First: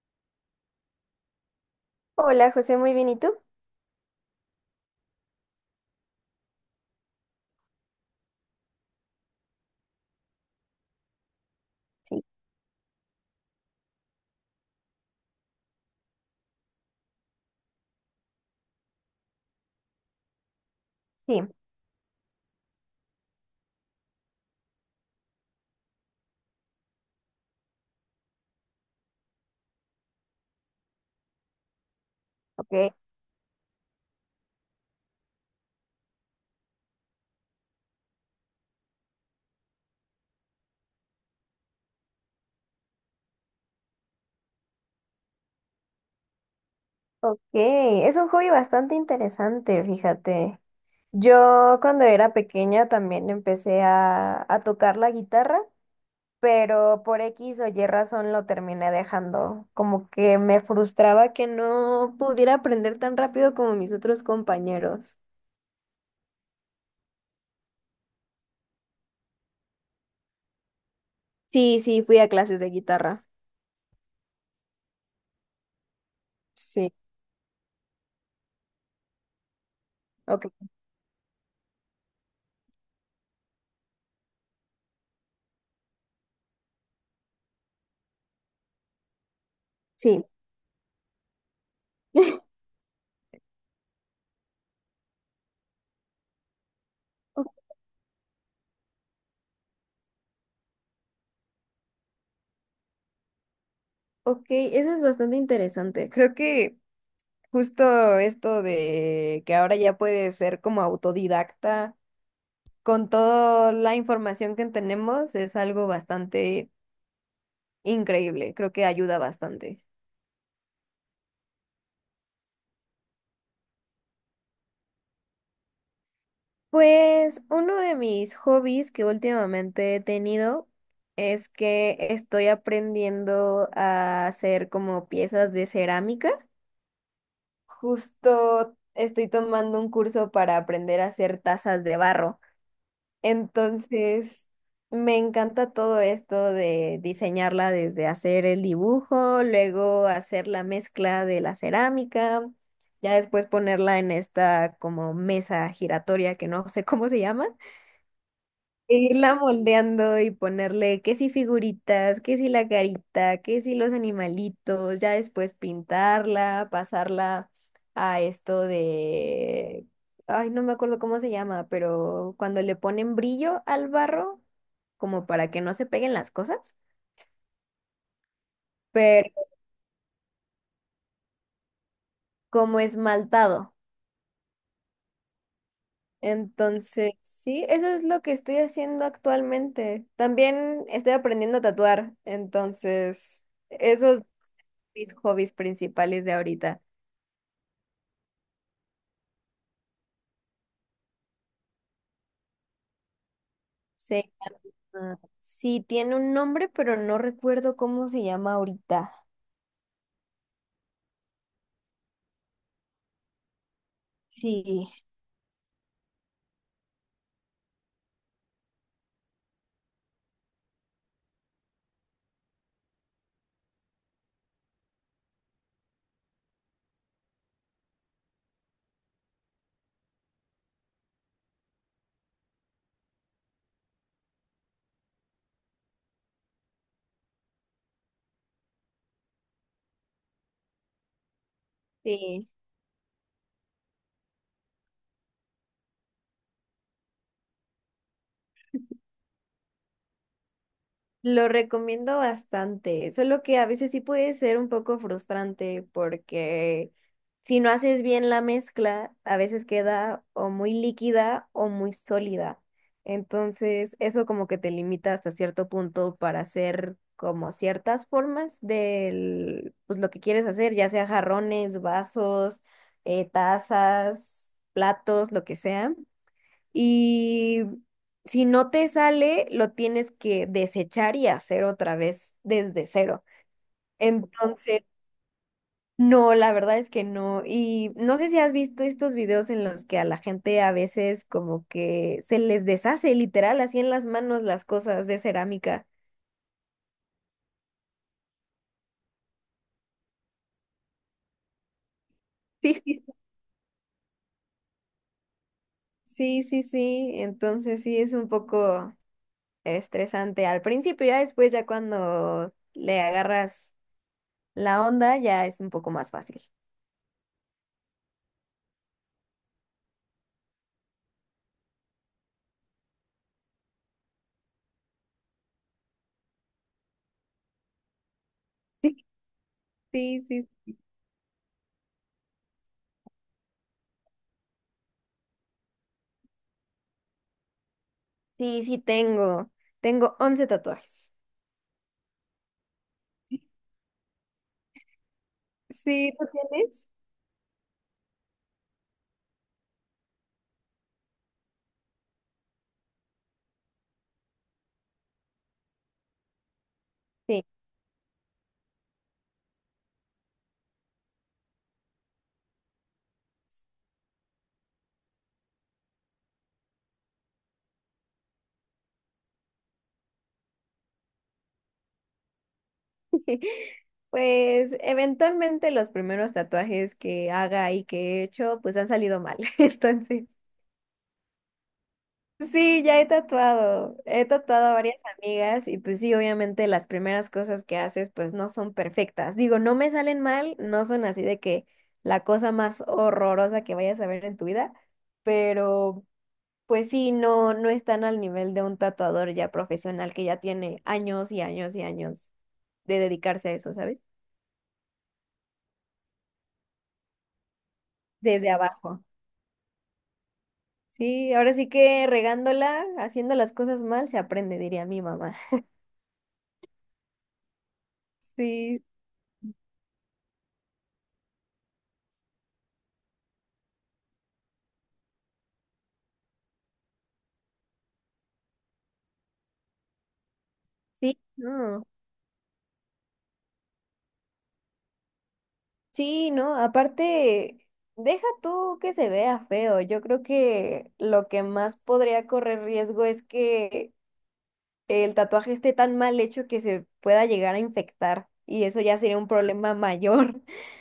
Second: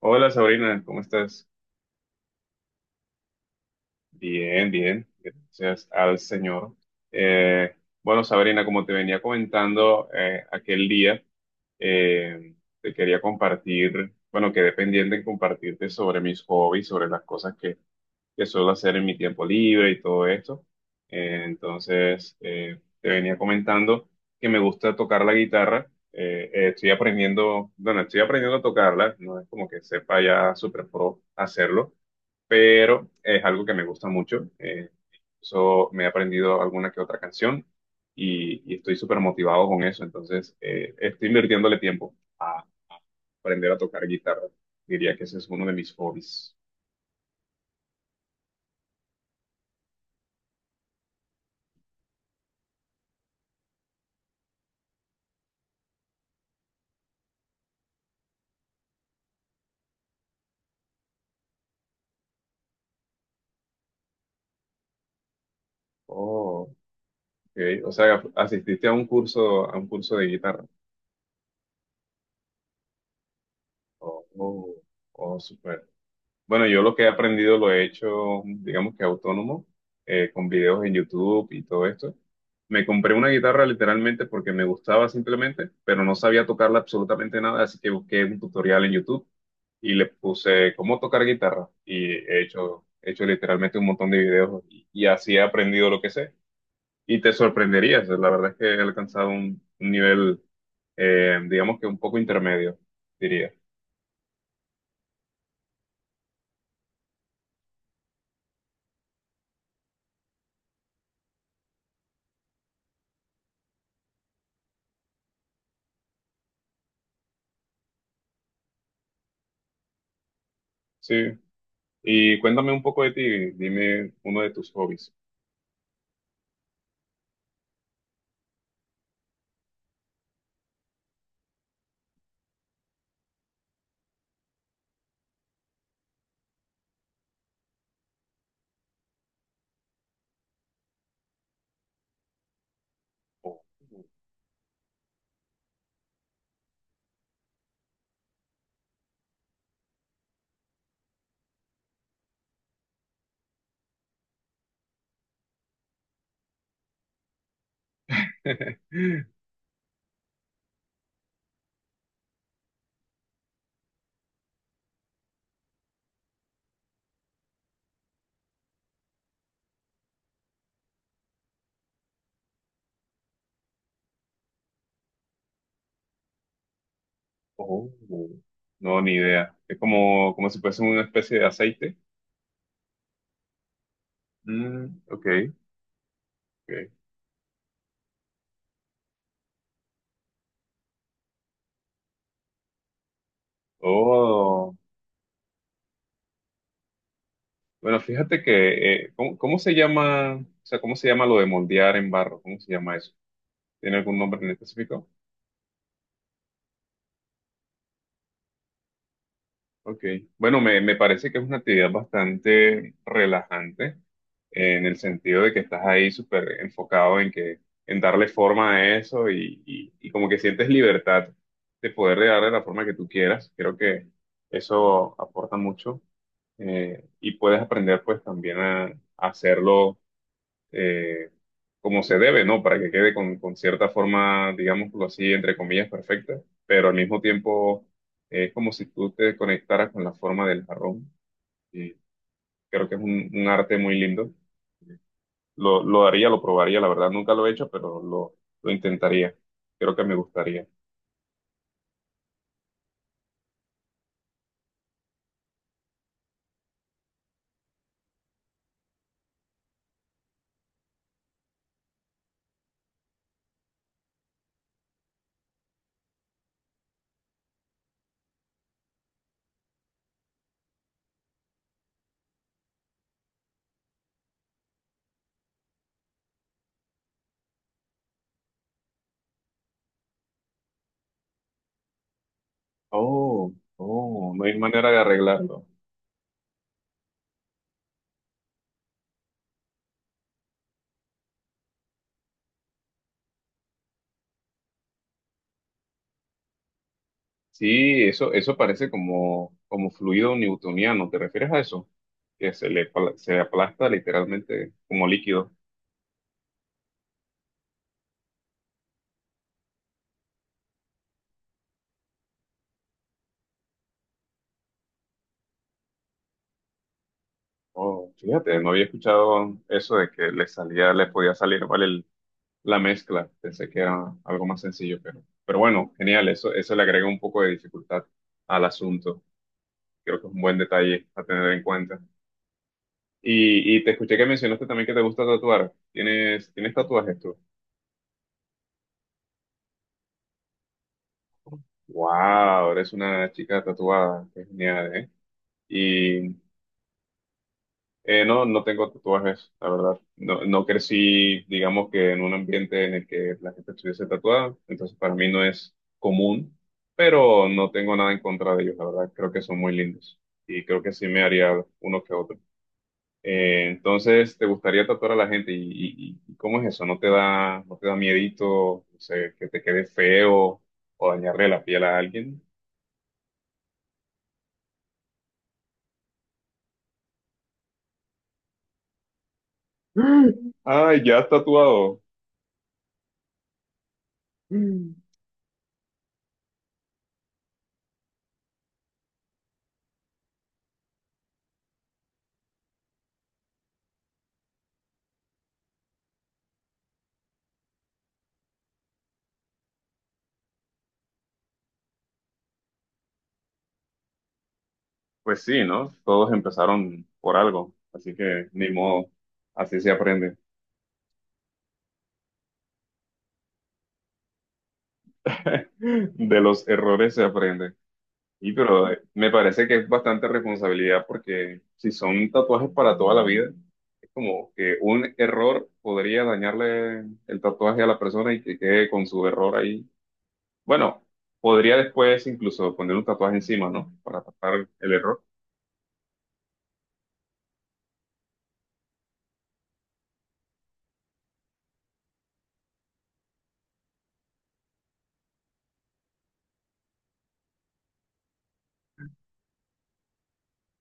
Hola, Sabrina, ¿cómo estás? Hola José, muy bien, ¿y tú? Bien, bien, gracias al Señor. Eh, bueno, Sabrina, como te venía comentando aquel día, Sí, eh, te quería compartir, bueno, quedé pendiente en compartirte sobre mis hobbies, sobre las cosas que suelo hacer en mi tiempo libre y todo esto. sí, Entonces, te venía comentando que me gusta tocar la guitarra. Estoy aprendiendo, bueno, estoy aprendiendo a tocarla, no es como que sepa ya súper pro hacerlo, ok. pero es algo que me gusta mucho. Eso, me he aprendido alguna que otra canción y estoy súper motivado con eso. Entonces, estoy invirtiéndole tiempo a aprender a tocar guitarra. Diría que ese es uno de mis hobbies. Ok, es un hobby bastante interesante, fíjate. Yo cuando era pequeña también empecé a tocar la guitarra, pero por X o Y razón lo terminé dejando. Como que me frustraba que no pudiera aprender tan rápido como mis otros compañeros. Oh, ok. O sea, asististe a un curso de guitarra. Sí, sí, fui a clases de guitarra. Oh, oh, oh, súper. Bueno, yo Sí, lo que he aprendido lo he hecho, digamos que autónomo, con ok, videos en YouTube y todo esto. Me compré una guitarra literalmente porque me gustaba simplemente, pero no sabía tocarla absolutamente nada, así que busqué un tutorial en YouTube y le sí. puse cómo tocar guitarra y he hecho literalmente un montón de videos y así he aprendido lo que sé. Y te O- sorprenderías, la verdad es que he alcanzado un nivel, digamos que un poco intermedio, diría. Ok, eso es bastante interesante. Creo que justo esto de que ahora ya puedes ser como autodidacta con toda la información que tenemos es algo bastante increíble, creo que ayuda bastante. Sí. Y cuéntame un poco de ti, dime uno de tus hobbies. Pues uno de mis hobbies que últimamente he tenido es que estoy aprendiendo a hacer como piezas de cerámica. Justo estoy tomando un curso para aprender a hacer tazas de barro. Oh. Entonces, me encanta todo esto de diseñarla, desde hacer el dibujo, luego hacer la mezcla de la cerámica, ya después ponerla en esta como mesa giratoria que no sé cómo se llama, e irla moldeando y ponerle que si figuritas, que si la carita, que si los animalitos, ya después pintarla, pasarla a esto de, ay, no me acuerdo cómo se llama, pero cuando le ponen brillo al barro, como para que no se peguen las cosas, Oh. No, ni pero idea. Es como, como si fuese una especie de aceite. como esmaltado. Mm, ok, ok. Entonces, sí, eso es lo que estoy haciendo actualmente. También estoy aprendiendo a tatuar, entonces, esos Oh, mis hobbies principales de ahorita. bueno, fíjate que, ¿cómo, cómo se llama, o sea, cómo se llama lo de moldear en barro? ¿Cómo se llama eso? ¿Tiene algún Se nombre en específico? llama... Sí, tiene un nombre, pero no recuerdo cómo se llama ahorita. Ok, bueno, me parece que es una actividad bastante relajante en Sí, el sentido de que estás ahí súper enfocado en que en darle forma a eso y como que sientes libertad de poder darle la forma que tú quieras. Creo que eso aporta mucho, y puedes aprender pues también a hacerlo, eh, como se debe, ¿no? Para que quede con cierta forma, digámoslo así, entre comillas, perfecta, pero al mismo tiempo es como si tú te conectaras con la forma del jarrón. Y sí. creo que es un arte muy lindo. Lo haría, lo probaría, la verdad nunca lo he hecho, pero lo intentaría. Creo que me gustaría. Lo recomiendo bastante, solo que a veces sí puede ser un poco frustrante porque si no haces bien la mezcla, a veces queda o muy líquida o muy sólida. Entonces, eso como que te limita hasta cierto punto para hacer como ciertas formas de pues lo que quieres hacer, ya sea jarrones, vasos, tazas, platos, lo que sea. Y si no te sale, lo tienes que desechar y hacer otra vez desde cero. Oh, oh, no hay Entonces, manera de arreglarlo. no, la verdad es que no. Y no sé si has visto estos videos en los que a la gente a veces como que se les deshace literal así en las manos las cosas de cerámica. Sí, eso parece como, como fluido newtoniano. ¿Te refieres a eso? Que se Sí, le, sí, pla- se aplasta literalmente como líquido. sí, sí, sí. Entonces sí es un poco estresante al principio, ya después, ya cuando le agarras la onda, ya es un poco más fácil. Oh, fíjate, no había escuchado eso de que le salía, le podía salir mal el- la mezcla. Pensé que era algo más sencillo, pero bueno, genial. Eso le agrega un poco de dificultad al asunto. Creo Sí, que es un sí, buen detalle a tener en cuenta. Y te escuché que mencionaste también que te gusta tatuar. ¿Tienes, tienes tatuajes tú? sí, sí tengo. Tengo 11 tatuajes. Wow, eres una chica tatuada. Qué genial, ¿eh? Sí, ¿tú tienes? No, no tengo tatuajes, la verdad. No, no crecí, digamos que en un ambiente en el que la gente estuviese tatuada, entonces para mí no es común, Sí. pero no tengo nada en contra de ellos, la verdad. Creo que son muy lindos y creo que sí me haría uno que otro. Entonces, ¿te gustaría tatuar a la gente? Y cómo es eso? ¿No te da, no te da miedito, no sé, que te quede feo o dañarle la piel a alguien? Pues eventualmente los primeros tatuajes que haga y que he hecho, pues han salido mal. Entonces, Ay, ya has tatuado. sí, ya he tatuado. He tatuado a varias amigas y pues sí, obviamente las primeras cosas que haces pues no son perfectas. Digo, no me salen mal, no son así de que la cosa más horrorosa que vayas a ver en tu vida, pero pues sí, no, no están al nivel de un tatuador ya profesional que ya tiene años y años y años de dedicarse a eso, ¿sabes? Pues sí, ¿no? Todos empezaron por algo, así que Desde ni abajo. modo, así se aprende. Sí, ahora sí que regándola, haciendo las cosas mal, se aprende, diría mi mamá. De los errores se aprende. Y Sí, pero me parece que es bastante responsabilidad porque si son tatuajes para toda la vida, es como que un error podría dañarle el tatuaje a la persona y que quede con su error ahí. Bueno, sí, podría no. después incluso poner un tatuaje encima, ¿no? Para tapar el error. Sí, no, aparte, deja tú que se vea feo. Yo creo que lo que más podría correr riesgo es que el tatuaje esté tan mal hecho que se pueda llegar a infectar, y eso ya sería un problema mayor.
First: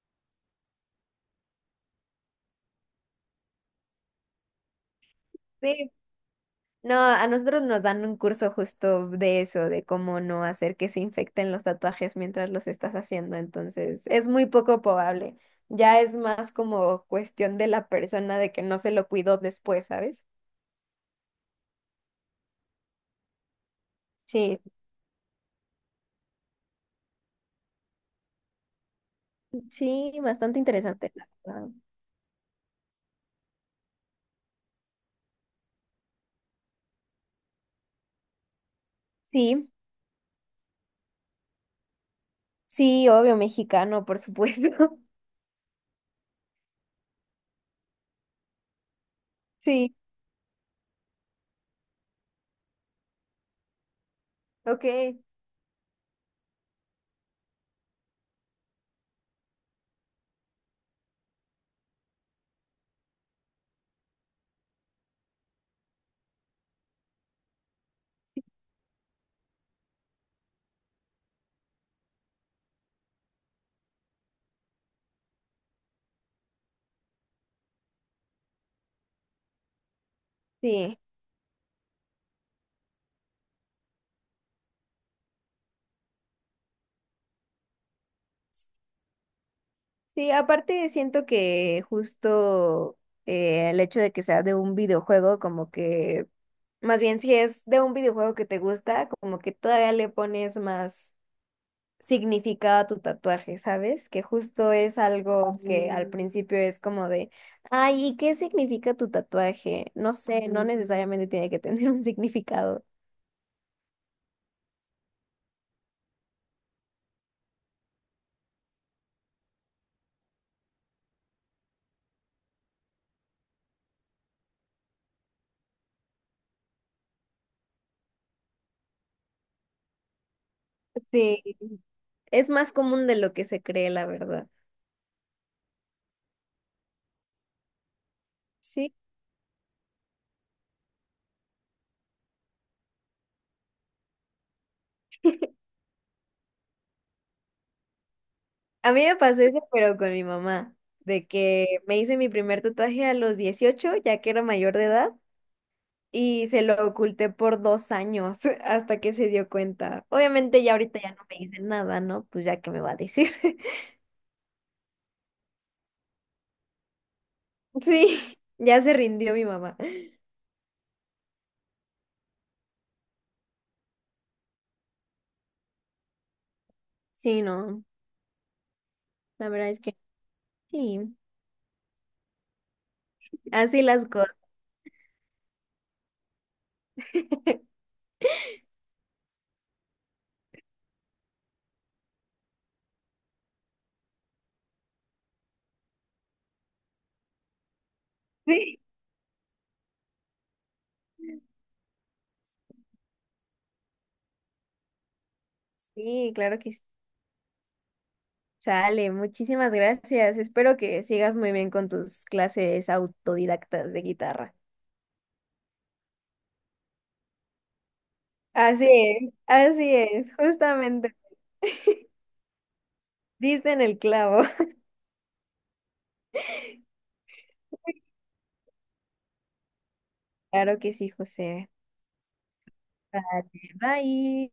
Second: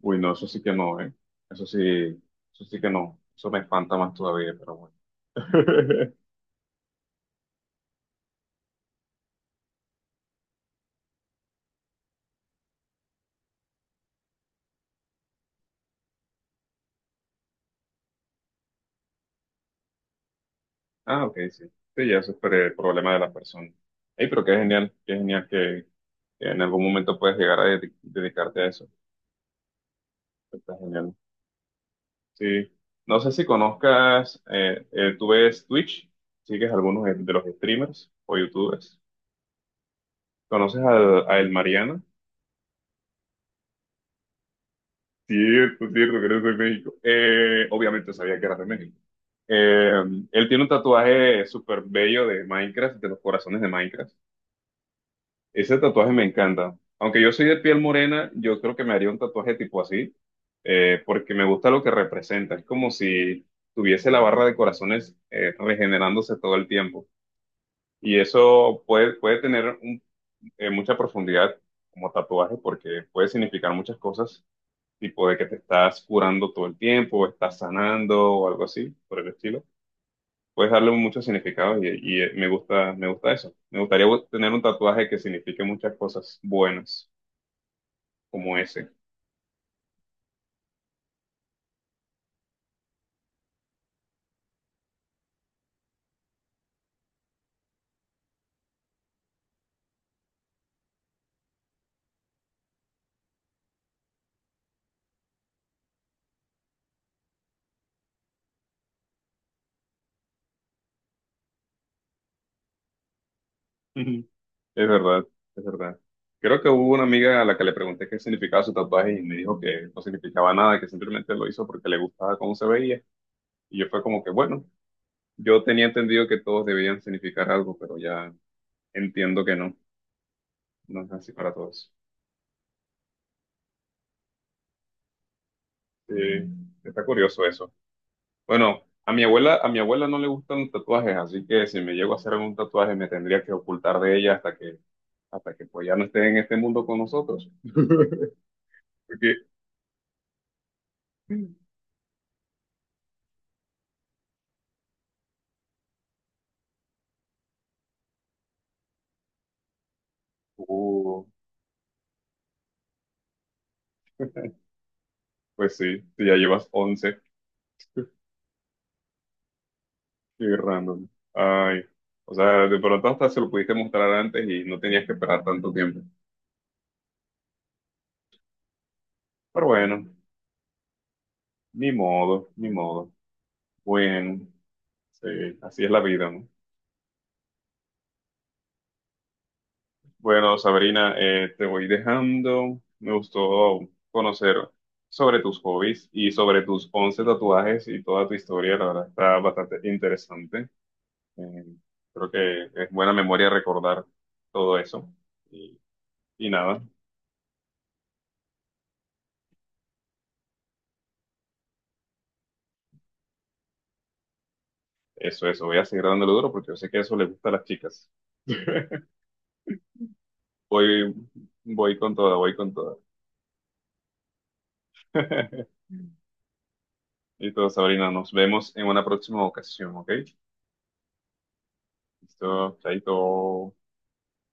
Uy, no, eso sí que no, ¿eh? Eso sí, eso sí que no. Eso me espanta más todavía, pero bueno. Sí, no, a nosotros nos dan un curso justo de eso, de cómo no hacer que se infecten los tatuajes mientras los estás haciendo. Entonces, es muy poco probable. Ya es más como cuestión de la persona de que no se lo cuidó después, ¿sabes? Ah, ok, sí. Sí, ya eso es pre- problema de la persona. Ey, pero Sí, qué genial que en algún momento puedes llegar a dedi- dedicarte a eso. sí, bastante Está genial. interesante, la verdad. Sí. No sé si conozcas, tú ves Twitch, sigues algunos de los streamers o youtubers. Sí, ¿Conoces al- a El Mariana? sí, obvio, mexicano, por supuesto. Cierto, cierto, que eres de México. Obviamente sabía que eras de México. Eh, Sí, Él tiene un tatuaje súper bello de Minecraft, de los corazones de Minecraft. ok, Ese tatuaje me encanta. Aunque yo soy de piel morena, yo creo que me haría un tatuaje tipo así, porque me gusta lo que representa. Es como si tuviese la barra de corazones regenerándose todo el tiempo. Y eso puede, puede tener un- mucha profundidad como tatuaje, porque puede significar muchas cosas tipo de que te estás curando todo el tiempo, o estás sanando o algo así, por el estilo. Puedes darle sí. muchos significados me gusta eso. Me gustaría bu- tener un tatuaje que signifique muchas cosas buenas, como ese. Sí, aparte siento que justo el hecho de que sea de un videojuego, como que más bien, si es de un videojuego que te gusta, como que todavía le pones más significado a tu tatuaje, ¿sabes? Que justo es algo que al principio es como de, ay, ¿y qué significa tu tatuaje? No sé, no Ujú. Necesariamente tiene que tener un significado. Es verdad, es verdad. Creo que hubo una amiga a la que le pregunté qué significaba su tatuaje y me dijo que no significaba nada, que simplemente lo hizo porque le gustaba cómo se veía. Y yo fue como que, bueno, yo tenía entendido que todos debían significar algo, pero ya entiendo que no, no es así Sí, para todos. es más común de lo que se cree, la verdad. Sí, está curioso eso. Bueno, Sí, a mi abuela no le gustan los tatuajes, así que si me llego a hacer algún tatuaje me tendría que ocultar de ella hasta que pues ya no esté en este mundo con nosotros. a mí me pasó Porque, eso, pero con mi mamá, de que me hice mi primer tatuaje a los 18, ya que era mayor de edad. Y se lo oculté por 2 años hasta que se dio cuenta. Obviamente ya ahorita ya uh, no me dice nada, ¿no? Pues ya que me va a decir. pues sí, si ya llevas 11, Sí, ya se rindió mi mamá. qué random. Ay, o sea, de pronto hasta se lo pudiste mostrar antes y no tenías que esperar tanto tiempo. Sí, no, la Pero verdad es que bueno, sí, ni modo, ni modo. así las cosas. Bueno, sí, así es la vida, ¿no? Bueno, Sabrina, te voy dejando. Me gustó conocer sobre tus hobbies y sobre tus 11 tatuajes y toda tu historia. Sí, La verdad está bastante interesante. Eh, Creo que es buena memoria recordar todo eso. Y, sí, claro que nada, sí. Sale, muchísimas gracias. Espero que sigas muy bien con tus clases autodidactas de guitarra. eso, eso. Voy a seguir dándole duro porque yo sé que eso le gusta a las chicas. Así es, Voy, justamente. Voy con toda, voy con toda. Diste en el clavo. Y todo, Sabrina, nos vemos en una próxima ocasión, ¿ok? Claro que sí, José. Listo, chaito. Vale, bye.